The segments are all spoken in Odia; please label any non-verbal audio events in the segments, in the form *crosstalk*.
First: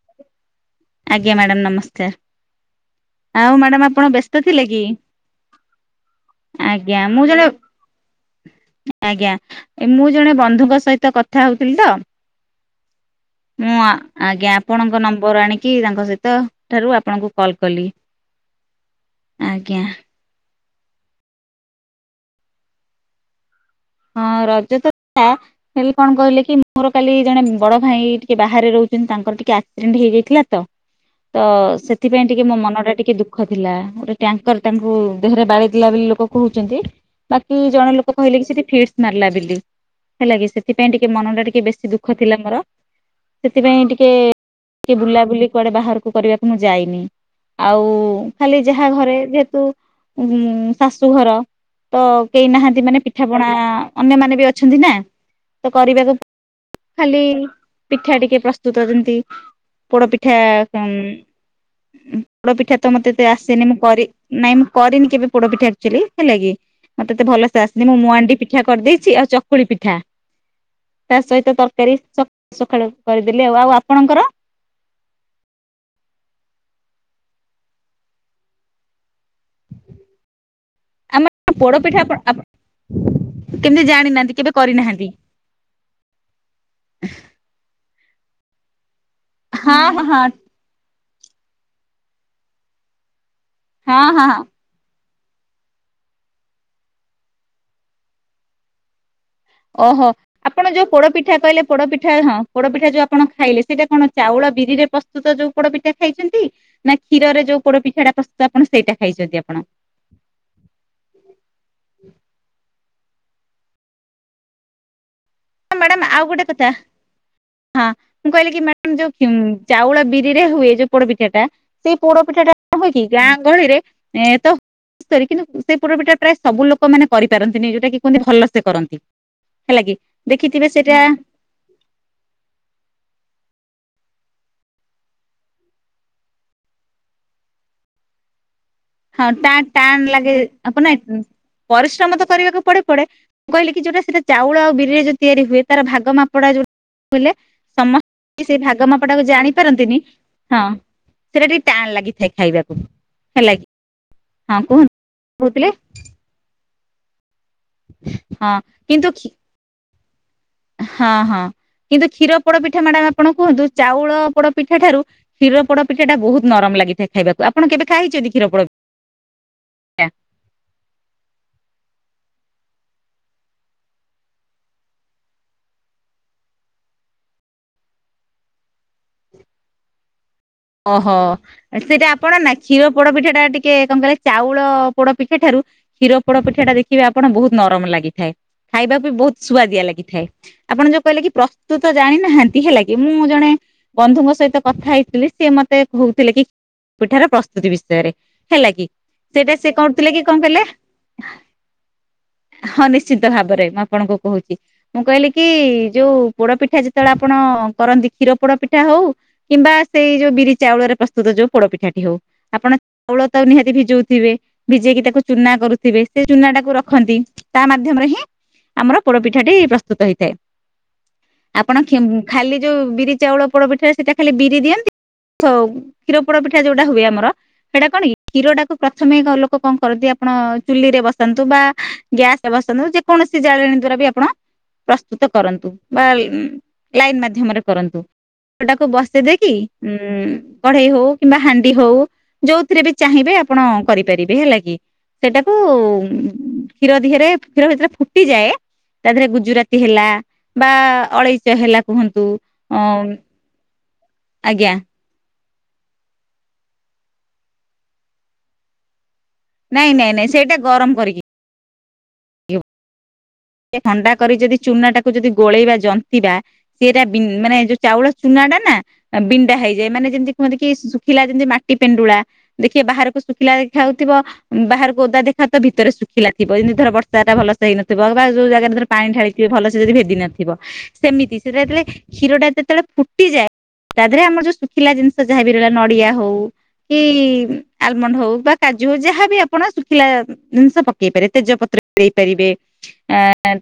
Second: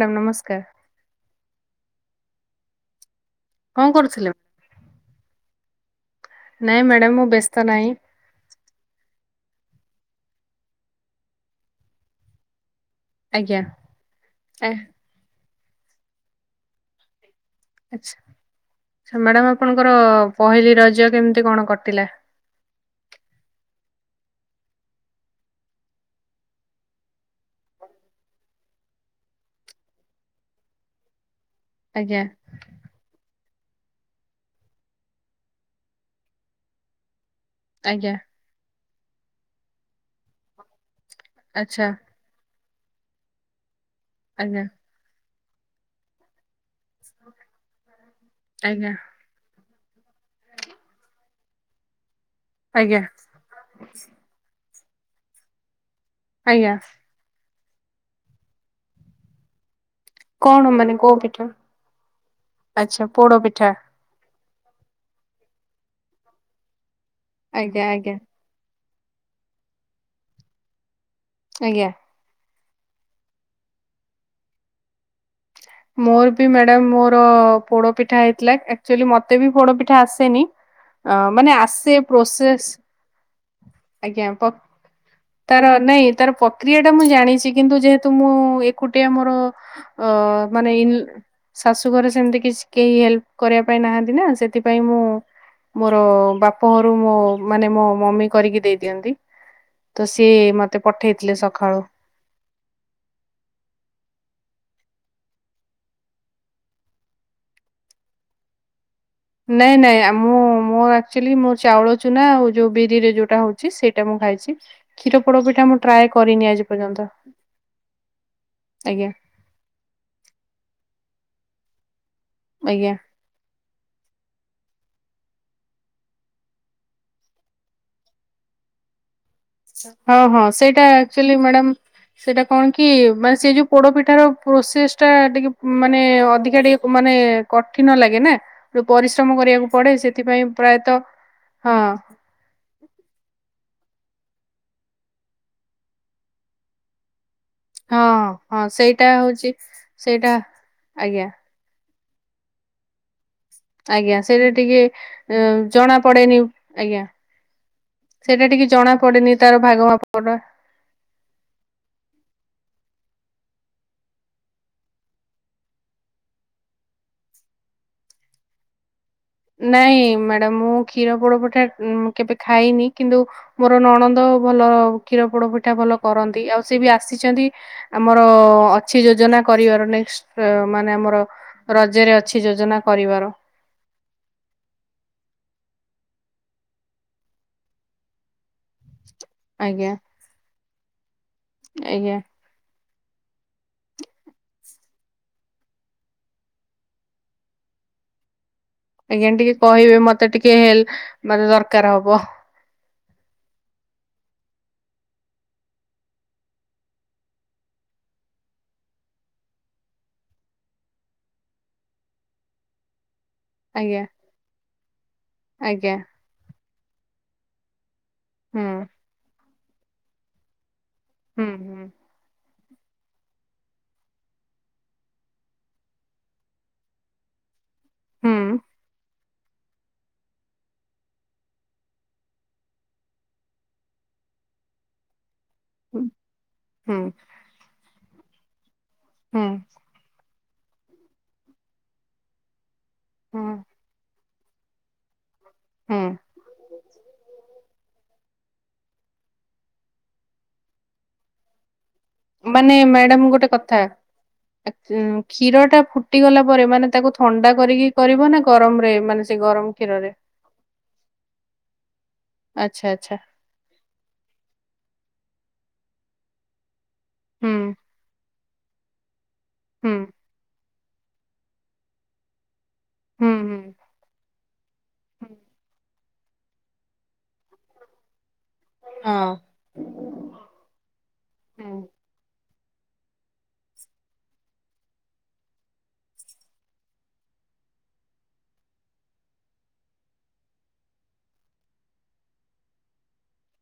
ସାର ନମସ୍କାର। ଆଜ୍ଞା ମ୍ୟାଡ଼ାମ ନମସ୍କାର ଆଉ କଣ ମ୍ୟାଡାମ ଆପଣ କରୁଥିଲେ? ବ୍ୟସ୍ତ ଥିଲେ କି ନାଇଁ ଆଜ୍ଞା ମ୍ୟାଡାମ ମୁଁ ଜଣେ ବ୍ୟସ୍ତ ନାହିଁ ଆଜ୍ଞା ମୁଁ ଜଣେ ବନ୍ଧୁଙ୍କ ସହିତ କଥା ହଉଥିଲି ତ। ଆଜ୍ଞା ମୁଁ ଆଜ୍ଞା ଆ ଆପଣଙ୍କ ନମ୍ବର ଆଣିକି ତାଙ୍କ ସହିତ ଠାରୁ ଆପଣଙ୍କୁ କଲ୍ କଲି ଆଛା ଆଛ ମ୍ୟାଡ଼ାାମ ଆଜ୍ଞା ଆପଣଙ୍କର ପହିଲି ରଜ କେମିତି କଣ କଟିଲା? ହଁ ରଜ ତ ହେଲେ କଣ କହିଲେ କି ମୋର କାଲି ଜଣେ ବଡ ଭାଇ ଟିକେ ବାହାରେ ରହୁଛନ୍ତି ତାଙ୍କର ଟିକେ ଆକ୍ସିଡେଣ୍ଟ ହେଇଯାଇଥିଲା ତ। ତ ଆଜ୍ଞା ସେଥିପାଇଁ ଟିକେ ମୋ ମନଟା ଟିକେ ଦୁଃଖ ଦୁଃଖ ଥିଲା ଗୋଟେ ଟ୍ୟାଙ୍କର ତାଙ୍କୁ ଦେହରେ ବାଡେଇଦେଲା ବୋଲି ଲୋକ କହୁଛନ୍ତି। ବାକି ଜଣେ ଲୋକ ଆଜ୍ଞା କହିଲେ କି ସେଠି ଫିଡସ ମାରିଲା ବେଲି ହେଲା କି ସେଥିପାଇଁ ଟିକେ ମନଟା ଟିକେ ଆଚ୍ଛା ବେଶୀ ଦୁଃଖ ଥିଲା ମୋର ସେଥିପାଇଁ ଟିକେ ଆଜ୍ଞା। କି ବୁଲାବୁଲି କୁଆଡେ ବାହାରକୁ କରିବା। ମୁଁ ଯାଇନି ଆଉ ଖାଲି ଯାହା ଆଜ୍ଞା ଘରେ ଯେହେତୁ ଉ ଶାଶୁଘର ତ କେହି ନାହାନ୍ତି ଆଜ୍ଞା ମାନେ ପିଠା ପଣା ଅନ୍ୟମାନେ ବି ଅଛନ୍ତି ନା ତ କରିବାକୁ ଆଜ୍ଞା। ଖାଲି ପିଠା ଟିକେ ପ୍ରସ୍ତୁତ ଯେମତି ପୋଡପିଠା କଣ ମାନେ କୋଉ ପିଠା? ପୋଡ ପିଠା ତ ଆଚ୍ଛା ମତେ ପୋଡ ଆସେନି ପିଠା ମୁଁ କରି ନାଇଁ ମୁଁ କରିନି କେବେ ପୋଡ ପିଠା ଆକ୍ଚୁଆଲି ହେଲା କିି ମତେତ ଭଲସେ ଆଜ୍ଞା ଆସିନି ମୁଁ ଆଜ୍ଞା ମୁଁଆଣ୍ଡି ପିଠା କରିଦେଇଛି ଆଉ ଚକୁଳି ପିଠା ତା ସହିତ ଆଜ୍ଞା। ତରକାରୀ ସକାଳୁ କରିଦେଲି ଆଉ ଆଉ ଆପଣଙ୍କର ମୋର ବି ମ୍ୟାଡାମ ମୋର ପୋଡ ପିଠା ହେଇଥିଲା। ଆ ଆକ୍ଚୁଆଲି ମତେ ବି ପୋଡ ପିଠା ଆସେନି ଆମର ମାନେ ଆସେ ପୋଡପିଠା ପ୍ରୋସେସ୍ କେମିତି ଜାଣିନାହାନ୍ତି କେବେ କରିନାହାନ୍ତି। ତାର ନାଇଁ ତାର ପ୍ରକ୍ରିୟା ଟା ମୁଁ ଜାଣିଛି କିନ୍ତୁ ଯେହେତୁ ମୁଁ ଏକୁଟିଆ ଆ ମୋର ହଁ ଅ ହଁ ମାନେ ଇନ ଶାଶୁଘରେ ସେମତି କିଛି କେହି ହେଲ୍ପ କରିବା ପାଇଁ ହଁ ନାହାନ୍ତି ହଁ ହଁ ନା ହଁ ସେଥିପାଇଁ ମୁଁ ମୋର ବାପ ଘରୁ ମୋ ମାନେ ମୋ ମମି କରିକି ଦେଇ ଦିଅନ୍ତି। ଓ ତ ହୋ ସିଏ ଆପଣ ମତେ ଯୋଉ ପୋଡପିଠା ପଠେଇଥିଲେ କହିଲେ ସକାଳୁ। ପୋଡପିଠା ପିଠା ହଁ ପୋଡପିଠା ଯୋଉ ଆପଣ ଖାଇଲେ ସେଇଟା କଣ ଚାଉଳ ବିରି ରେ ପ୍ରସ୍ତୁତ ଯୋଉ ପୋଡପିଠା ଖାଇଛନ୍ତି? ନାଁ କ୍ଷୀରରେ ଯୋଉ ପୋଡ ପିଠାଟା ପ୍ର ତ ଆପଣ ସେଇଟା ଖାଇଛନ୍ତି। ଆପଣ ନାଇଁ ନାଇଁ ଆମ ମୋ ଆ ଅକ୍ଚୁଆଲି ମୋ ଚାଉଳ ଚୁନା ଆଉ ଯୋଉ ବିରିରେ ଯୋଉଟା ହଉଛି ସେଇଟା ମୁଁ ଖାଇଛି। ଖିର ପୋଡ଼ ପିଠା। ମୁଁ ଟ୍ରାଏ ମ୍ୟାଡ଼ାମ ଆଉ ଗୋଟେ କରିନି ଆଜି କଥା। ପର୍ଯ୍ୟନ୍ତ ହଁ, ମୁଁ କହିଲି କି ମ୍ୟାଡ ଆଜ୍ଞା ଯୋଉ ଚାଉଳ ବିରି ରେ ହୁଏ ଯୋଉ ପୋଡପିଠା ଟା ସେଇ ପୋଡପିଠା ଟା ହୁଏ ଆଜ୍ଞା। କି? ଗାଁ ଗହଳିରେ ଏ ତ। କିନ୍ତୁ ସେ ପୋଡ଼ ପିଠା ଟା ପ୍ରାୟ ସବୁ ଲୋକ ମାନେ କରିପାରନ୍ତିନି ଯୋଉଟା କି କୁହନ୍ତି ଭଲ ସେ କରନ୍ତି ହେଲା କି? ହଁ- ହଁ ସେଇଟା ଆକ୍ଚୁଆଲି ମ୍ୟାଡ଼ମ ସେଇଟା କଣ କି ମାନେ ସେ ଯୋଉ ପୋଡପିଠା ର ପ୍ରୋସେସ୍ ଟା ଟିକେ ମାନେ ଅଧିକା ଟିକେ ମାନେ- କଠିନ ଲାଗେ ନା ହଁ ପରିଶ୍ରମ ଟାଣ କରିବାକୁ ପଡେ ଟାଣ ଲାଗେ ସେଥିପାଇଁ ଆପଣ ପ୍ରାୟତଃ ହଁ, ପରିଶ୍ରମ ତ କରିବାକୁ ପଡେ - ପଡେ। ମୁଁ କହିଲି କି ଯୋଉଟା ସେଟା ଚାଉଳ ଆଉ ବିରିଆ ଯୋଉ ତିଆରି ହୁଏ ତାର ଭାଗ ମାପଟା ଯୋଉଟା କହିଲେ। ହଁ ସମସ୍ତେ ସେ ହଁ ଭାଗ ସେଇଟା ମାପଟାକୁ ହଉଛି ଜାଣିପାରନ୍ତିନି। ସେଇଟା ହଁ, ଆଜ୍ଞା ସେଇଟା ଟିକେ ଟାଣ ଲାଗିଥାଏ ଖାଇବାକୁ ହେଲା କିି? ଆଜ୍ଞା ସେଇଟା ଟିକେ ଜଣା ପଡେନି। ଆଜ୍ଞା, ସେଇଟା ହଁ ଟିକେ ଜଣା କିନ୍ତୁ ପଡନି ତାର ଭାଗ ମାପଟା। ହଁ ହଁ କିନ୍ତୁ କ୍ଷୀର ପୋଡପିଠା ମ୍ୟାଡ଼ାମ ଆପଣ କୁହନ୍ତୁ। ଚାଉଳ ପୋଡପିଠା ଠାରୁ କ୍ଷୀର ପୋଡପିଠା ବହୁତ ନରମ ଲାଗି। ଖାଇବାକୁପଣ କେବେ ଖାଇଛନ୍ତି କ୍ଷୀର ପଡୋ ପି ନାଇଁ ମ୍ୟାଡ଼ାାମ ମୁଁ କ୍ଷୀର ପୋଡପିଠା କେବେ ଖାଇନି। କିନ୍ତୁ ମୋର ନଣନ୍ଦ ଭଲ କ୍ଷୀର ପୋଡପିଠା ଭଲ କରନ୍ତି। ଆଉ ସେ ବି ଆସିଛନ୍ତି। ଆମର ଅଛି ଯୋଜନା କରିବାର। ନେକ୍ସ ଓ ହୋ ସେଇଟା ଅଛି ଆପଣ ନା ଯୋଜନା କ୍ଷୀର ପୋଡ କରିବାର ପିଠା ଟା ଟିକେ କଣ କହିଲେ? ଚାଉଳ ପୋଡପିଠା ଠାରୁ କ୍ଷୀର ପୋଡ ପିଠା ଟା ଦେଖିବେ ଆପଣ ବହୁତ ନରମ ଲାଗିଥାଏ। ଖାଇବାକୁ ବହୁତ ସୁଆଦିଆ ଆଜ୍ଞା ଲାଗିଥାଏ ଆପଣ ଯୋଉ କହିଲେ କି ପ୍ରସ୍ତୁତ ଆଜ୍ଞା ଜାଣିନାହାନ୍ତି ହେଲା କି ମୁଁ ଜଣେ ବନ୍ଧୁଙ୍କ ସହିତ କଥା ହେଇଥିଲି ସିଏ ମତେ କହୁଥିଲେ କି ପିଠାର ପ୍ରସ୍ତୁତି ବିଷୟରେ ହେଲା କି ଆଜ୍ଞା ସେଇଟା ଟିକେ ସେ କହିବେ କରୁଥିଲେ କି ମତେ କଣ କହିଲେ ଟିକେ ହେଲ୍ପ ମାନେ ଦରକାର ହବ ହଁ ନିଶ୍ଚିତ ଭାବରେ ମୁଁ ଆପଣଙ୍କୁ କହୁଛି। ମୁଁ କହିଲି କି ଯୋଉ ପୋଡ ପିଠା ଯେତେବେଳେ ଆପଣ କରନ୍ତି କ୍ଷୀର ପୋଡ ପିଠା ହଉ, କିମ୍ବା ସେଇ ଯୋଉ ବିରି ଚାଉଳରେ ପ୍ରସ୍ତୁତ ଯୋଉ ପୋଡପିଠାଟି ହଉ ଆପଣ ଚାଉଳ ତା ନିହାତି ଆଜ୍ଞା ଭିଜଉଥିବେ ଭିଜେଇକି ତାକୁ ଚୁନା ଆଜ୍ଞା କରୁଥିବେ ସେ ଚୁନା ଟାକୁ ରଖନ୍ତି ତା ମାଧ୍ୟମରେ ହିଁ ହୁଁ ଆମର ପୋଡପିଠା ଟି ପ୍ରସ୍ତୁତ ହେଇଥାଏ। ହୁଁ ହୁଁ ଆପଣ ଖେମ୍ ଖାଲି ଯୋଉ ବିରି ଚାଉଳ ପୋଡ ପିଠାରେ ସେଇଟା ଖାଲି ବିରି ଦିଅନ୍ତ କ୍ଷୀର ପୋଡ ପିଠା ଯୋଉଟା ହୁଏ ଆମର ସେଇଟା କଣ କି ହୁଁ କ୍ଷୀରଟାକୁ ପ୍ରଥମେଲୋକ କ କଣ କରନ୍ତି ଆପଣ ଚୁଲିରେ ବସନ୍ତୁ ବା ଗ୍ୟାସ ରେ ବସନ୍ତୁ ଯେକୌଣସି ଜାଳେଣୀ ଦ୍ଵାରା ବି ଆପଣ ପ୍ରସ୍ତୁତ କରନ୍ତୁ ବା ହୁଁ ଲାଇନ୍ ମାଧ୍ୟମରେ କରନ୍ତୁ ସେଉଟାକୁ ବସେଇ ହୁଁ ଦେଇକି ଉଁ କଢେଇ ହଉ କିମ୍ବା ହାଣ୍ଡି ହଉ ଯୋଉଥିରେ ବି ଚାହିଁବେ ହୁଁ ଆପଣ କରିପାରିବେ ହେଲା କି ସେଟାକୁ ହୁଁ କ୍ଷୀର ଦିହରେ କ୍ଷୀର ଭତରେ ଫୁଟିଯାଏ ତା ଦେହରେ ଗୁଜୁରାତି ହେଲା ବା ଅଳେଇଚ ହେଲା କୁହନ୍ତୁ ମାନେ ଅ ମ୍ୟାଡାମ ଗୋଟେ କଥା ଆଜ୍ଞା କ୍ଷୀର ଟା ଫୁଟି ଗଲା ପରେ ମାନେ ତାକୁ ଥଣ୍ଡା କରିକି କରିବ ନା ଗରମ ରେ ମାନେ ସେ ଗରମ ନାଇଁ ନାଇଁ କ୍ଷୀରରେ ନାଇଁ ସେଇଟା ଗରମ କରିକି ଆଚଛା ଆଚଛା କେ ଥଣ୍ଡା କରି ଯଦି ଚୁନା ଟାକୁ ଯଦି ଗୋଳେଇବା ଜନ୍ତିବା ସେଟା ହୁଁ ମାନେ ଯୋଉ ଚାଉଳ ସୁନା ଟା ନା ବିଣ୍ଡା ହେଇଯାଏ ହୁଁ ମାନେ ଯେମିତି କୁହନ୍ତି କି ଶୁଖିଲା ଯେମିତି ମାଟି ପେଣ୍ଡୁଳା ଦେଖିବା ବାହାରକୁ ହୁଁ ଶୁଖିଲା ହୁଁ ଦେଖା ହାଉଥିବ ବାହାରକୁ ଓଦା ହୁଁ, ଦେଖାଉଥିବ ଭିତରେ ସୁ ଖିଲା ଥିବ ଯେମି ଧର ବର୍ଷା ଭଲସ ହେଇନଥିବ ବା ଯୋଉ ଜାଗାରେ ଧର ପାଣି ହଁ ଢାଳିଥିବ ଭଲ ସେ ଯଦ ଭେଦିନ ଥିବ ସେମିତି ସେଟା ହୁଁ ଯେତେବେଳେ କ୍ଷିରଟା ଯେତେବେଳେ ଫୁଟିଯାଏ ତା ଦେହରେ ଆମର ଯୋଉ ଶୁଖିଲା ଜିନିଷ ଯାହାବ ବି ରହିଲା ନଡିଆ ହଉ କି ଆଲମଣ୍ଡ ହଉ ବା କାଜୁ ହଉ ଯାହାବି ଆପଣ ଶୁଖିଲା ଜିନିଷ ପକେଇ ପାରିବେ ତେଜପତ୍ର ଦେଇ ପାରିବେ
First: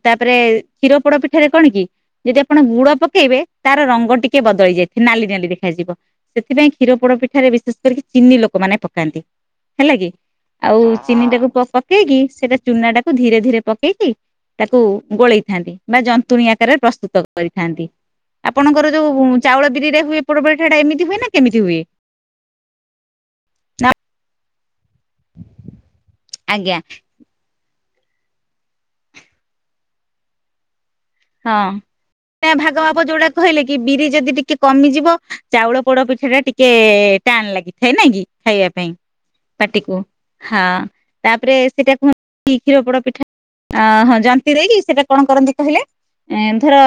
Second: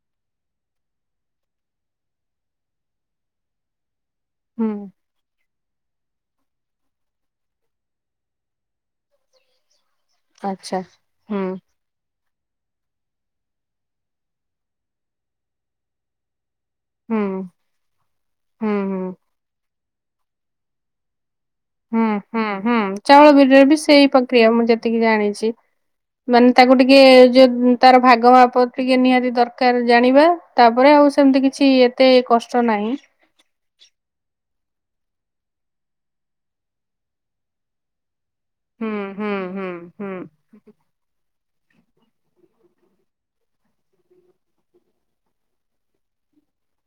ତାପରେ କ୍ଷୀର ପୋଡ ପିଠାରେ କଣ କି ଯଦି ଆପଣ ଗୁଡ ପକେଇବେ ତାର ରଙ୍ଗ ଟି କେ ବଦଳି ହୁଁ ଯାଇଥଏ ନାଲି ନାଲି ଦେଖାଯିବ ସେଥିପାଇଁ କ୍ଷୀର ପୋଡ ପିଠାରେ ବିଶେଷ କରିକି ଚିନି ଲୋକମାନେ ପକାନ୍ତି ହେଲା କି। ଆଉ ଆଚ୍ଛା ଚିନି ହୁଁ ଟାକୁ ପ ପକେଇକି ସେଇଟା ଚୁନା ଟାକୁ ଧୀରେ ଧୀରେ ପକେଇକି ତାକୁ ଗୋଳେଇଥାନ୍ତି ବା ଜନ୍ତୁଣୀ ଆକାରରେ ହୁଁ ପ୍ରସ୍ତୁତ କରିଥାନ୍ତି। ହୁଁ ଆପଣଙ୍କର ହୁଁ ଯୋଉ ଚାଉଳ ବିରିରେଆ ହୁଏ ପୋଡବଳ ଠଟା ଏମିତି ହୁଏ ନା କେମିତି ହୁଏ? ହୁଁ ହୁଁ ହୁଁ ଚାଉଳ ବିରିରେ ବି ସେଇ ପ୍ରକ୍ରିୟ ମୁଁ ଯେ ତିକି ଜାଣିଛି ମାନେ ତାକୁ ଆଜ୍ଞା ଟିକେ ଯୋଉ ତାର ଭାଗ ମାପ ଟିକେ ନିହାତି ଦରକାର ଜାଣିବା ତାପରେ ଆଉ ସେମିତି କିଛି ହଁ ଏତେ କଷ୍ଟ ଭାଗ ନାହିଁ ମାପ ଯୋଉଟା କହିଲେ କି ବିରି ଯଦି ଟିକେ କମିଯିବ ଚାଉଳ ପୋଡ ପିଠା ଟା ଟିକେ ଟାଣ ଲାଗିଥାଏ ନାଇ କି? ଖାଇବା ପାଇଁ ହୁଁ ହୁଁ ହୁଁ ପାଟିକୁ ହଁ ହୁଁ ତା ତାପରେ ସେଇଟା କୁହ କ୍ଷୀର ପୋଡ ପିଠା ହଁ ଜନ୍ତି ଦେଇକି ସେଇଟା କଣ କରନ୍ତି କହିଲେ? ଏନ୍ଥର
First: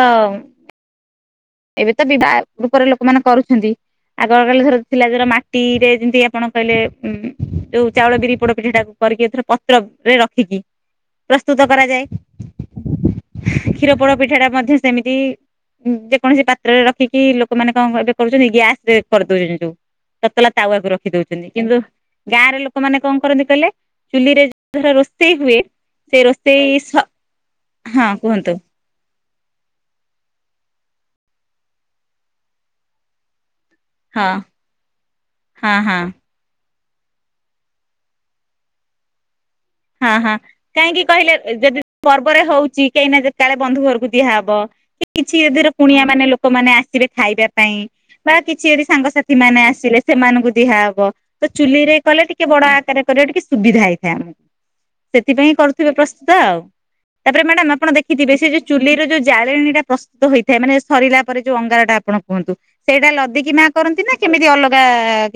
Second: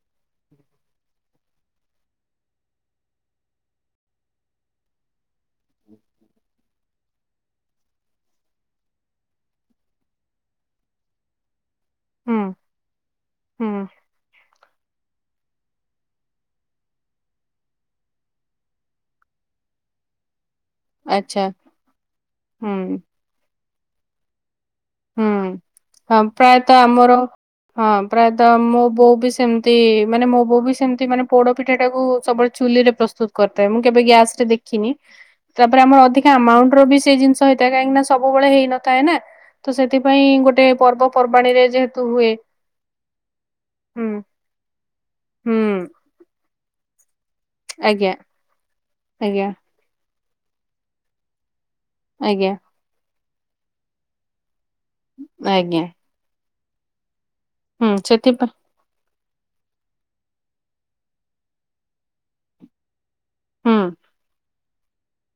ଏବେ ତ ବିବାହ ରୂପରେ ଲୋକମାନେ କରୁଛନ୍ତି ଆଗ କାଳେ ଧର ଥିଲା ଧର ମାଟି ରେ ଯେମିତି ଆପଣ କହିଲେ ଉଁ ଯୋଉ ଚାଉଳ ବିରି ପୋଡ ପିଠା ଟାକୁ କରିକି ଏଥର ପତ୍ର ରେ ରଖିକି ପ୍ରସ୍ତୁତ କରାଯାଏ ହୁଁ ହୁଁ କ୍ଷୀର ପୋଡ ପିଠା ଟା ମଧ୍ୟ ସେମିତି *unintelligible* କୌଣସି ପାତ୍ରରେ ରଖିକି ଲୋକମାନେ କଣ ଏବେ କରୁଛନ୍ତି ଗ୍ୟାସ ରେ କରିଦଉଛନ୍ତି ଯୋଉ ତତଲା ତାୱାକୁ ରଖି ଆଚ୍ଛା ଦଉଛନ୍ତି କିନ୍ତୁ ଗାଁର ହୁଁ ଲୋକମାନେ କଣ କରନ୍ତି କହିଲେ ଚୁଲିରେ ଉଧର ହୁଁ ରୋଷେଇ ହୁଏ ହଁ ସେ ରୋଷଇ ପ୍ରାୟତଃ ସ୍ ଆମର ହଁ ପ୍ରାୟତଃ ମୋ ବୋଉ ବି ସେମ ତି ମାନେ ମୋ ବୋଉ ବି ସେମିତି ମାନେ ପୋଡ ପିଠା ଟା କୁ ସବୁବେଳେ ଚୁଲିରେ ପ୍ରସ୍ତୁତ କରିଥାଏ ମୁଁ କେବେ ହଁ ଗ୍ୟାସ୍ ରେ ଦେଖିନି ହଁ ତାପରେ ହଁ। ଆମର ଅଧି ଆମାଉଣ୍ଟ ର ବି ସେ ଜିନିଷ ହେଇଥାଏ କାହିଁକି ନା ସବୁବେଳେ ହେଇନଥାଏ ନା। ତ ହଁ ସେଥିପାଇଁ ହଁ ଗୋଟେ କାହିଁକି କହିଲେ ପର୍ବପର୍ବାଣୀରେ ଯଦି ଯେହେତୁ ହୁଏ ପର୍ବରେ ହଉଛି କାହିଁକି ନା ଯେତେବେଳେ ବନ୍ଧୁ ହୁଁ ଘରକୁ ଦିଆହବ। କିଛି ଏଧିରେ ହୁଁ କୁଣିଆ ମାନେ ଲୋକ ଲୋକମାନେ ଆସିବେ ଖାଇବା ପାଇଁ ଆଜ୍ଞା ବା କିଛି ଯଦି ସାଙ୍ଗସାଥି ଆଜ୍ଞା ମାନେ ଆସିଲେ ସେମାନଙ୍କୁ ଦିଆହବ ତ ଚୁଲି ରେ କଲେ ଟିକେ ଆଜ୍ଞା ବଡ ଆକାରରେ କରିବା ଟିକେ ସୁବିଧା ହେଇଥାଏ ଆମକୁ। ସେଥିପାଇଁ ଆଜ୍ଞା କରୁଥିବେ ପ୍ରସ୍ତୁତ ଆଉ ତାପରେ ମ୍ୟାଡାାମ ଆପଣ ହୁଁ ଦେଖିଥିବେ ସେ ସେଥିପାଇଁ ଯୋଉ ଚୁଲିର ଯୋଉ ଜାଳେଣୀ ଟା ପ୍ରସ୍ତୁତ ହେଇଥାଏ ମାନେ ସରିଲା ପରେ ଯୋଉ ଅଙ୍ଗାରଟା ଆପଣ କୁହନ୍ତୁ ସେଇଟା ଲ *unintelligible* ମା ହୁଁ କରନ୍ତି ନା କେମିତି ଅଲଗା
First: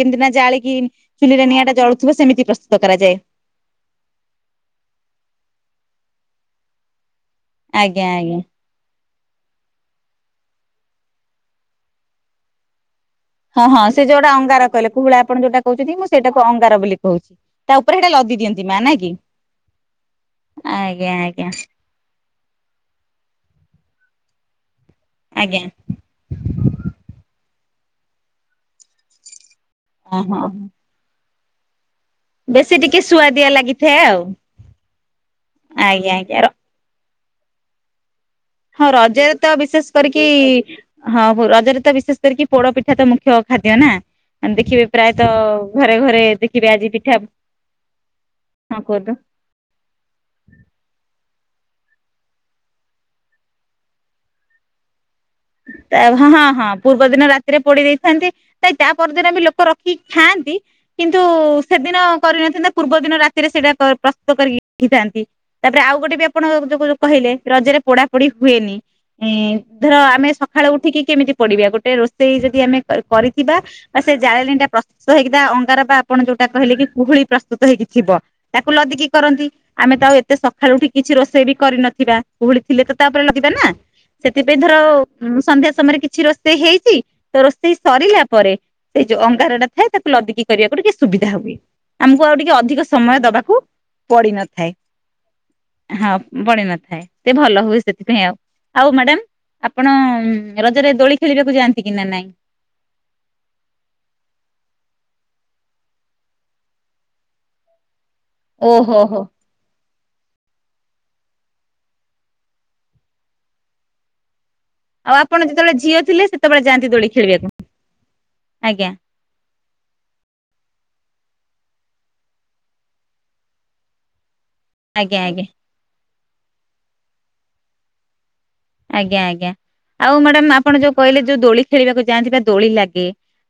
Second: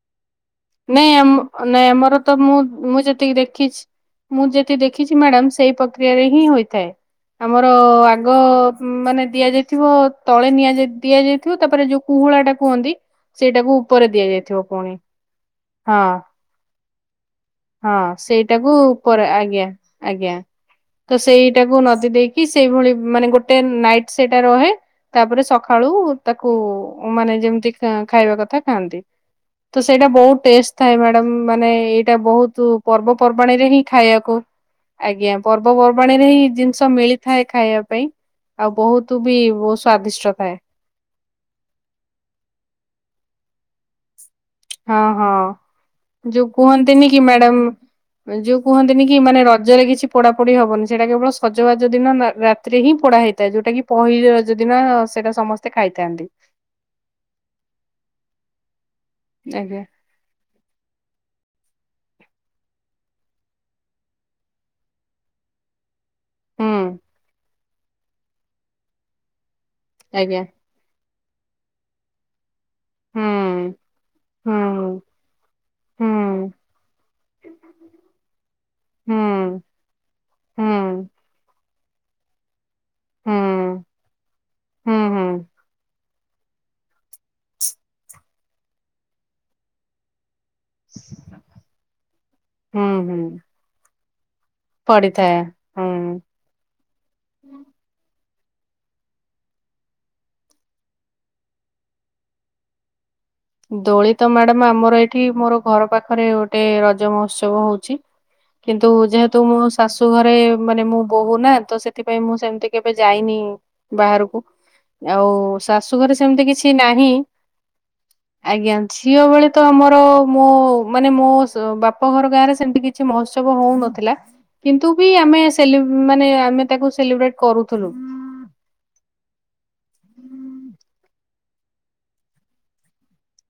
କେମିତି ନା ଜାଳିକି ନାଇଁ ଚୁଲିରେ ନିଆଁ ଆମ ଟା ନାଇଁ ଜଳୁଥିବ ଆମର ତ ସେମିତି ମୁଁ ପ୍ରସ୍ତୁତ ମୁଁ କରାଯାଏ ଯେତିକି ଦେଖିଛି ମୁଁ ଯେତିି ଦେଖିଛି ମ୍ୟାଡ଼ାାମ ସେଇ ପ୍ରକ୍ରିୟାରେ ହିଁ ହୋଇଥାଏ ଆମର ଆଜ୍ଞା ଆଜ୍ଞା। ଆଗ ମାନେ ଦିଆଯାଇଥିବ ତଳେ ନିଆ ଦିଆଯାଇଥିବ ତାପରେ ଯୋଉ କୁହୁଳା ଟା କୁହନ୍ତି ହଁ ସେଇଟାକୁ ହଁ ସେ ଉପରେ ଯୋଉଟା ଦିଆଯାଇଥିବ ଅଙ୍ଗାର କହିଲେ ପୁଣି କୁହୁଳା ଆପଣ ଯୋଉଟା କହୁଛନ୍ତି ମୁଁ ହଁ ସେଇଟାକୁ ଅଙ୍ଗାର ବୋଲି କହୁଛି। ତା ହଁ ଉପରେ ସେଇଟା ଲଦି ଦିଅନ୍ତି ସେଇଟାକୁ ମା ନାଇଁ କି ଉପରେ ଆଜ୍ଞା ଆଜ୍ଞା ଆଜ୍ଞା ତ ଆଜ୍ଞା ସେଇଟାକୁ ନଦୀ ଦେଇକି କି ସେଇଭଳି ମାନେ ଗୋଟେ ନାଇଟ୍ ସେଇଟା ରହେ ତାପରେ ଆଜ୍ଞା ସକାଳୁ ତାକୁ ମାନେ ଯେମିତି ଖାଇବା କଥା ଖାଆନ୍ତି ତ ସେଇଟା ବହୁତ ଓହୋ। ଟେଷ୍ଟ ଥାଏ ମ୍ୟାଡ଼ାମ ମାନେ ଏଇଟା ବହୁତ ତୋ ବେଶୀ ଟିକେ ସୁଆଦିଆ ପର୍ବପର୍ବାଣୀରେ ହିଁ ଲାଗିଥାଏ ଆଉ ଖାଇବାକୁ ଆଜ୍ଞା ଆଜ୍ଞା ପର୍ବପର୍ବାଣୀରେ ଆଜ୍ଞା ହିଁ ଜିନ ଷ ମିଳିଥାଏ ଖାଇବା ପାଇଁ। ଆଉ ହଁ ବହୁତ ରଜରେ ବି ତ ବହୁତ ବିଶେଷ କରିକି ସ୍ଵାଦିଷ୍ଟ ଥାଏ ହଁ ରଜରେ ତ ବିଶେଷ କରିକି ପୋଡ ପିଠା ତ ମୁଖ୍ୟ ଖାଦ୍ୟ ନା। ଦେଖିବେ ହଁ ହଁ ପ୍ରାୟତଃ ଘରେ ଘରେ ଯୋଉ ଦେଖିବେ ଆଜି କୁହନ୍ତିନି ପିଠା କି ମ୍ୟାଡାମ ଯୋଉ ହଁ କୁହନ୍ତିନି କୁହନ୍ତୁ। କି ମାନେ ରଜରେ କିଛି ପୋଡ଼ା ପୋଡ଼ି ହବନି ସେଇଟା କେବଳ ସଜବାଜ ଦିନ ରାତିରେ ହିଁ ପୋଡ଼ା ହେଇଥାଏ ଯଉଟା କିି ପହିଲ ରଜ ଦିନ ସେଇଟା ସମସ୍ତେ ଖାଇଥାନ୍ତି ହଁ ହଁ ପୂର୍ବ ଦିନ ରାତିରେ ପୋଡି ଦେଇଥାନ୍ତି କାଇଁ ତା ତା ପରଦିନ ବି ଲୋକ ଆଜ୍ଞା ରଖିକି ଖାନ୍ତି। କିନ୍ତୁ ସେଦିନ କରିନଥାନ୍ତା ପୂର୍ବ ଦିନ ରାତିରେ ସେଇଟା ପ୍ରସ୍ତୁତ କରିକି ରଖଥାନ୍ତି। ତାପରେ ଆଉ ଗୋଟେ ବି ଆପଣ ଯୋଉ ହୁଁ କହିଲେ ରଜରେ ପୋଢାପୋଡି ହୁଏନି ଧର ଆମେ ଆଜ୍ଞା ଳ ଉଠିକି କେମିତି ପଡିବା ଗୋଟେ ରୋଷେଇ ଯଦି ଆମେ କ ହୁଁ କରିଥିବା। ବା ସେ ହୁଁ ଜାଳେଣୀ ଟା ପ୍ରସ୍ତୁତ ହେଇକି ଅଙ୍ଗାର ବା ହୁଁ ଆପଣ ଯୋଉଟା କହିଲେ କି କୁହୁଳି ପ୍ରସ୍ତୁତ ହେଇକିଥିବ। ତାକୁ ଲଦିକି ହୁଁ କରନ୍ତି ଆମେ ତ ଆଉ ଏତେ ହୁଁ ସକାଳୁ ଉଠି କିଛି ରୋଷ ସେ ବି କରି ନଥିବା କୁହୁଳି ଥିଲେ ତ ତାପରେ ହୁଁ ଲଦିବା ନା ସେଥିପାଇଁ ଧର ହୁଁ ହୁଁ ସନ୍ଧ୍ୟା ସମ ମା ରେ କିଛି ରୋଷେଇ ହେଇଛି ତ ରୋଷେଇ ସରିଲା ପରେ ସେ ଯୋଉ ଅଙ୍ଗାର ଟା ଥାଏ ତାକୁ ଲଦିକି କରିବାକୁ ଟିକେ ସୁବିଧା ହୁଏ ଆମକୁ ଆଉ ଟିକେ ଅଧିକ ହୁଁ ହୁଁ ସମୟ ଦବାକୁ ପଡିନଥାଏ। ପଡିଥାଏ ହୁଁ। ବଣି ନଥାଏ ସେ ଭଲ ହୁଏ ସେଥିପାଇଁ ଆଉ ଆଉ ମ୍ୟାଡାମ ଆପଣ ରଜରେ ଦୋଳି ଖେଳିବାକୁ ଯାଆନ୍ତି କି ନା ନାଇଁ? ଦୋଳିତ ମ୍ୟାଡାମ ଆମର ଏଇଠି ମୋର ଘର ପାଖରେ ଗୋଟେ ରଜ ମହୋତ୍ସବ ହଉଛି। କିନ୍ତୁ ଓହୋ ହୋ ଯେହେତୁ ମୁଁ ଶାଶୁ ଘରେ ମାନେ ମୁଁ ବୋହୁନା ତ ସେଥିପାଇଁ ମୁଁ ସେମିତି କେବେ ଯାଇନି। ବାହାରକୁ ଆଉ ଆପଣ ଯେତେବେଳେ ଝିଅ ଶାଶୁଘରେ ଥିଲେ ସେମିତି ସେତେବେଳେ କିଛି ଯାଆନ୍ତି ଦୋଳି ନାହିଁ। ଖେଳିବାକୁ ଆଜ୍ଞା ଝିଅ ବେଳେ ତ ଆମର ମୋ ମାନେ ମୋ ବାପ ଘର ଗାଁ ରେ ସେମିତି କିଛି ମହୋ ତ୍ସବ ବ ହଉନଥିଲା କିନ୍ତୁ ବି ଆଜ୍ଞା ଆଜ୍ଞା ଆମେ ସେଲି ମାନେ ଆମେ ତାକୁ ସେଲିବ୍ରେଟ କରୁଥିଲୁ। ଆଜ୍ଞା ଆଜ୍ଞା ଆଉ ମ୍ୟାଡ଼ାାମ ଆପଣ ଯୋଉ କହିଲେ ଯୋଉ ଦୋଳି ଖେଳିବାକୁ ଯାଆନ୍ତି ବା ଦୋଳି ଲାଗେ।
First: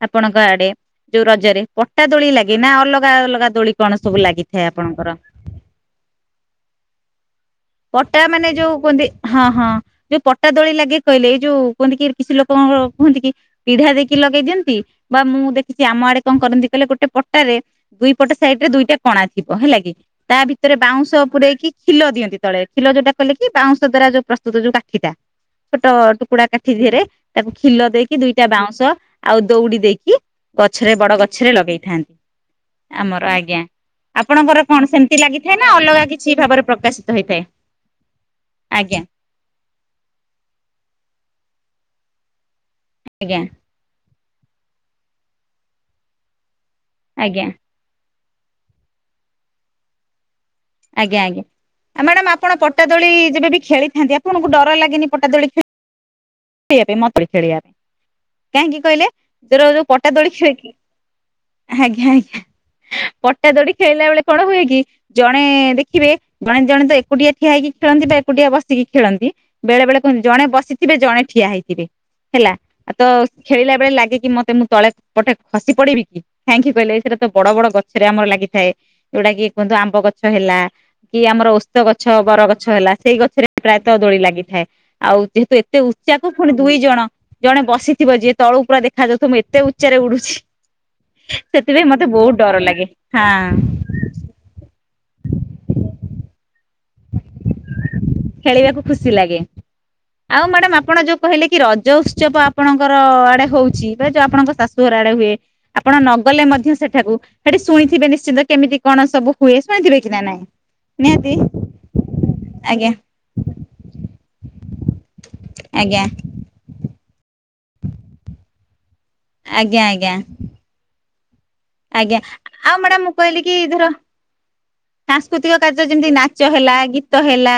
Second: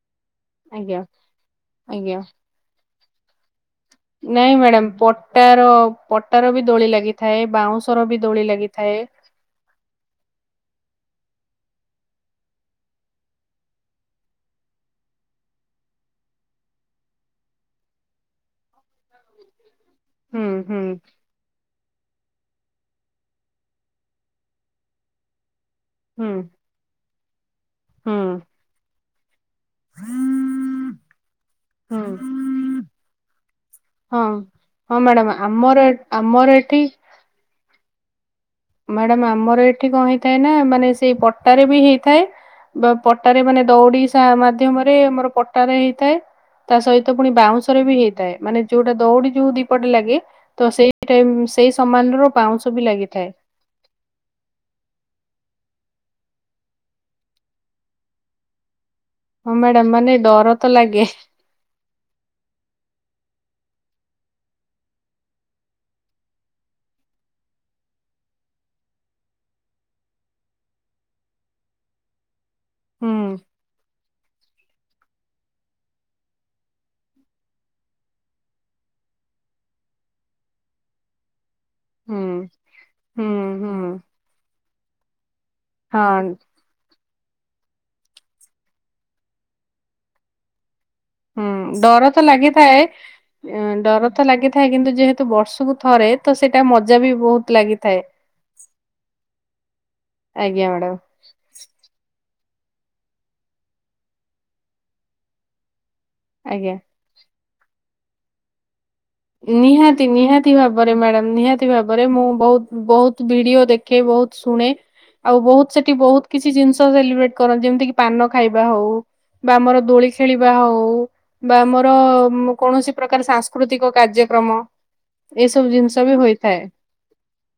ଆପଣଙ୍କ ଆଡେ ଆଜ୍ଞା ଯୋଉ ରଜରେ ପଟା ଆଜ୍ଞା। ଦୋଳି ଲାଗେ ନା ଅଲଗା ଅଲଗା ଦୋଳି? କଣ ସବୁ ନାଇଁ ଲାଗିଥାଏ ମ୍ୟାଡାମ ଆପଣଙ୍କର? ପଟାର ପଟାର ବି ଦୋଳି ଲାଗିଥାଏ ବାଉଁଶ। ପଟା ମାନେ ଯୋଉ କୁହନ୍ତି ହଁ ହଁ ଯୋଉ ପଟା ଦୋଳି ଲାଗେ କହିଲେ ଏଇ ଯୋଉ କୁହନ୍ତି କି କିଛି ଲୋକଙ୍କ କୁହନ୍ତି କି ପିଢା ଦେଇକି ଲଗେଇ ଦିଅନ୍ତି ବା ମୁଁ ଦେଖିଛି ଆମ ଆଡେ କଣ କରନ୍ତି କହିଲ ଗୋଟେ ପଟାରେ ଦୁଇ ପଟ ସାଇଡ ରେ ଦୁଇଟା କଣା ଥିବ ହେଲା କି ତା ହୁଁ ଭିତରେ ହୁଁ ବାଉଁଶ ପୁରେଇକି କ୍ଷିଲ ଦିଅନ୍ତି। ତଳେ କ୍ଷିଲ ଯୋଉଟା କଲେ କି ବାଉଁଶ ଦ୍ଵାରା ଯୋଉ ପ୍ରସ୍ତୁତ ଯୋଉ କାଠିଟା ଛୋଟ ହୁଁ ଟୁକୁଡା କାଠି ଧିରେ ତାକୁ କ୍ଷିଲ ଦେଇକି ହୁଁ ଦୁଇଟା ବାଉଁଶ ଆଉ ଦଉଡି ଦେଇକି ଗଛରେ ବଡ ଗଛରେ ହୁଁ ଲଗେଇଥାନ୍ତି। ଆମର ଆଜ୍ଞା ହଁ। ଆପଣଙ୍କର କଣ ହଁ ସେମିତି ମ୍ୟାଡାମ ଲାଗିଥାଏ ନା ଆମର ଏ- ଅଲଗା କିଛି ଆମର ଭାବରେ ଏଠି ପ୍ରକାଶ ହୋଇଥାଏ। ମ୍ୟାଡାମ ଆମର ଏଠି କଣ ହେଇଥାଏ ନା ମାନେ ସେଇ ପଟାରେ ବି ହେଇଥାଏ ବା ଆଜ୍ଞା ପଟାରେ ମାନେ ଦଉଡି ମାଧ୍ୟମରେ ଆମର ପଟାରେ ହେଇଥାଏ ତା ସହିତ ପୁଣି ଆଜ୍ଞା ବାଉଁଶ ବି ହେଇଥାଏ ମାନେ ଯୋଉଟା ଦୌଡି ଯୋଉ ଦିପଟେ ଲାଗେ। ତ ସେଇ ଆଜ୍ଞା ଆଜ୍ଞା ଟାଇମ ସେଇ ସମାନ ର ମ୍ୟାଡାମ ଆପଣ ବାଉଁଶ ବି ପଟାଦୋଳି ଲାଗିଥାଏ। ଯେବେବି ଖେଳିଥାନ୍ତି ଆପଣଙ୍କୁ ଡର ଲାଗେନି ପଟାଦୋଳି ଖେ ଖେଳିବା ପାଇଁ ମତେ ଖେଳିବା କାହିଁକି କହିଲେ ହଁ ସେଗୁରା ଯୋଉ ମ୍ୟାଡାମ ପଟା ମାନେ ଦୋଳି ଖେଳ ଡର ତ କି ଲାଗେ ଆଜ୍ଞା ଆଜ୍ଞା ପଟା ଦୋଳି ଖେଳିଲା ବେଳେ କଣ ହୁଏ କି ଜଣେ ଦେଖିବେ ଜଣେ ଜଣେ ତ ଏକୁଟିଆ ଠିଆ ହେଇକି ଖେଳନ୍ତି ବା ଏକୁଟିଆ ବସିକି ଖେଳନ୍ତି। ବେଳେ ବଳେ କୁହନ୍ତି ଜଣେ ବସିଥିବେ ଜଣେ ଠିଆ ହେଇଥିବେ ହେଲା ତ ହୁଁ ଖେଳିଲା ବେଳେ ଲାଗେ କି ମତେ ମୁଁ ତଳେ ପଟା ଖସି ପଡିବି କି କାହିଁକି କହିଲେ ଏଇଥିରେ ତ ବଡ ବଡ ଗଛରେ ଆମର ଲାଗିଥାଏ। ଯଉଟା କି କୁହନ୍ତୁ ଆମ୍ବ ଗଛ ହେଲା କି ଆମର ଓ ତ ଗଛ ହୁଁ ବର ଗଛ ହେଲା ସେଇ ହୁଁ ଗଛରେ ହୁଁ। ପ୍ରାୟତଃ ଦୋଳି ଲାଗିଥାଏ ଆଉ ଯେହେତୁ ଏତେ ହଁ ଉଚ୍ଚାକୁ ପୁଣି ଦୁଇ ଜଣ ଜଣେ ବସିଥିବ ଯିଏ ତଳୁ ପୁରା ଦେଖାାଯାଉଥିବ ମୁଁ ଏତେ ଉଚ୍ଚାରେ ଉଡୁଛି। ହୁଁ ସେଥିପାଇଁ ମତେ ଡର ତ ବହୁତ ଡର ଲାଗିଥାଏ ଲାଗେ ହଁ। ଏଁ ଡର ଲାଗିଥାଏ କିନ୍ତୁ ଯେହେତୁ ବର୍ଷକୁ ଥରେ ତ ସେଇଟା ମଜା ବି ବହୁତ ଲାଗିଥାଏ। ଖେଳିବାକୁ ଖୁସି ଲାଗେ ଆଉ ମ୍ୟାଡାମ ଆପଣ ଯୋଉ କହିଲେ କି ରଜ ଉତ୍ସବ ଆପଣଙ୍କର ଆଡେ ହଉଛି ବା ଯୋଉ ଆପଣଙ୍କ ଶାଶୁଘର ଆଡେ ହୁଏ। ଆପଣ ନଗଲେ ଆଜ୍ଞା। ମଧ୍ୟ ସେଠାକୁ ସେଠି ଶୁଣିଥିବେ ନିଶ୍ଚିନ୍ତ କେମିତି କଣ ସବୁ ହୁଏ ଶୁଣିଥିବେ ନିହାତି କି ନା ନାଇଁ ନିହାତି ଭାବରେ ମ୍ୟାଡାମ ନିହାତି। ଭାବରେ ମୁଁ ବହୁ ଆଜ୍ଞା ବହୁତ ଭିଡିଓ ଦେଖେ ବହୁତ ଶୁଣେ ଆଉ ବହୁତ ସେଠି ଆଜ୍ଞା ବହୁତ କିଛି ଜିନିଷ ସେଲିବ୍ରେଟ କରନ୍ତି ଯେମିତି କି ପାନ ଖାଇବା ହଉ। ବା ଆମର ଆଜ୍ଞା ଦୋଳି ଆଜ୍ଞା ଖେଳିବା ହଉ ବା ଆମର ଆଜ୍ଞା। ଆଉ କୌଣସି ମ୍ୟାଡାମ ମୁଁ ପ୍ରକାର କହିଲି କି ଧର ସାଂସ୍କୃତିକ କାର୍ଯ୍ୟକ୍ରମ। ସାଂସ୍କୃତିକ ଏସବୁ କାର୍ଯ୍ୟ ଜିନିଷ ଯେମିତି ବି ନାଚ ହୋଇଥାଏ ହେଲା ଗୀତ ହେଲା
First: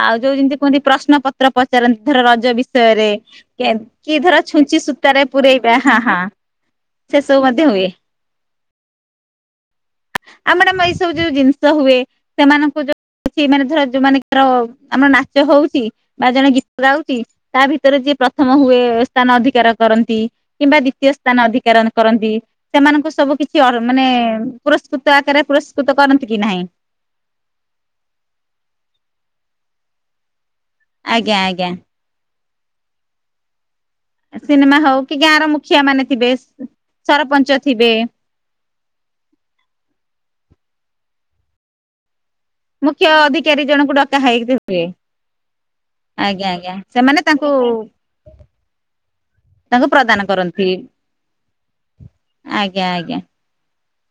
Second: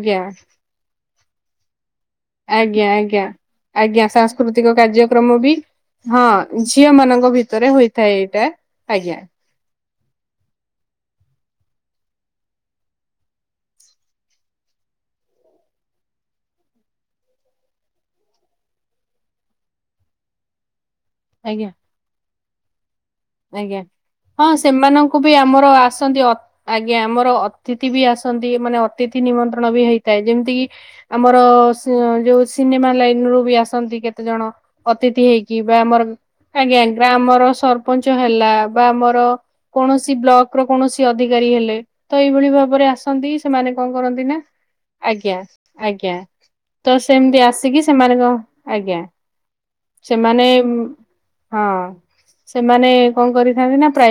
ଆଉ ଯୋଉ ଯେମିତି କୁହନ୍ତି ପ୍ରଶ୍ନ ପତ ପତ୍ର ପଚାରନ୍ତି ଧର ରଜ ଆଜ୍ଞା ବିଷୟରେ ଆଜ୍ଞା ଆଜ୍ଞା କି ଧର ସାଂସ୍କୃତିକ ଛୁଞ୍ଚି ସୂତାରେ କାର୍ଯ୍ୟକ୍ରମ ବି ପୁରେଇବେ ହଁ ହଁ। ଝିଅ ସେ ମାନଙ୍କ ସବୁ ମଧ୍ୟ ଭିତରେ ହୁଏ। ହୋଇଥାଏ ଏଇଟା ଆଜ୍ଞା। ଆ ମ୍ୟାଡ଼ାମ ଏଇ ସବୁ ଯୋଉ ଜିନିଷ ହୁଏ ସେମାନଙ୍କୁ ଯୋଉ ସେ ମାନେ ଧର ଯୋଉ ମନେକର ଆମର ନାଚ ହଉଛି। ବା ଜଣେ ଗୀତ ଗାଉଛି ତା ଭିତରେ ଯିଏ ପ୍ରଥମ ହୁଏ ସ୍ଥାନ ଅଧିକାର କରନ୍ତି କିମ୍ବା ଦ୍ୱିତୀୟ ସ୍ଥାନ ଆଜ୍ଞା ଅଧିକାରଣ କରନ୍ତି। ସେମାନଙ୍କୁ ସବୁ କିଛି ଅ ଆଜ୍ଞା। ମାନେ ହଁ ପୁରସ୍କୃତ ସେମାନଙ୍କୁ ବି ଆକାରରେ ଆମର ପୁରସ୍କୃତ ଆସନ୍ତି କରନ୍ତି ଅ କି ନାହିଁ? ଆଜ୍ଞ ଆଜ୍ଞା ଆମର ଅତିଥି ବି ଆସନ୍ତି ମାନେ ଅତିଥି ନିମନ୍ତ୍ରଣ ବି ହେଇଥାଏ। ଯେମିତି କିି ଆମର ଆଜ୍ଞା ଆଜ୍ଞା ସିଏ ଯୋଉ ସିନେମା ଲାଇନ ରୁ ବି ଆସନ୍ତି କେତେ କେତେ ଜଣ ସିନେମା ହଉ କି ଅତିଥି ଗାଁ ର ହେଇକି, ବା ମୁଖିଆ ଆମର ମାନେ ଥିବେ ଆଜ୍ଞା, ଗ୍ରାମର ସରପଞ୍ଚ ସ ଥିବେ ହେଲା ବା ଆମର କୌଣସି ବ୍ଳକର କୌଣସି ଅଧିକାରୀ ହେଲେ ତ ଏହିଭଳି ଭାବେ ତାପରେ ମୁଖ୍ୟ ଆସନ୍ତି ଅଧିକାରୀ ସେମାନେ କଣ ଜଣଙ୍କୁ ଡକା କରନ୍ତି ନା, ହେଇକି ହୁଏ ଆଜ୍ଞା, ଆଜ୍ଞା। ଆଜ୍ଞା ତ ସେମାନେ ସେମତି ତାଙ୍କୁ ଆସିକି ସେମାନେ କଣ ଆଜ୍ଞା। ତାଙ୍କୁ ପ୍ରଦାନ ସେମାନେ କରନ୍ତି ହଁ ଆଜ୍ଞା ସେମାନେ ଆଜ୍ଞା। କଣ କରିଥାନ୍ତି ନା ପ୍ରାଇ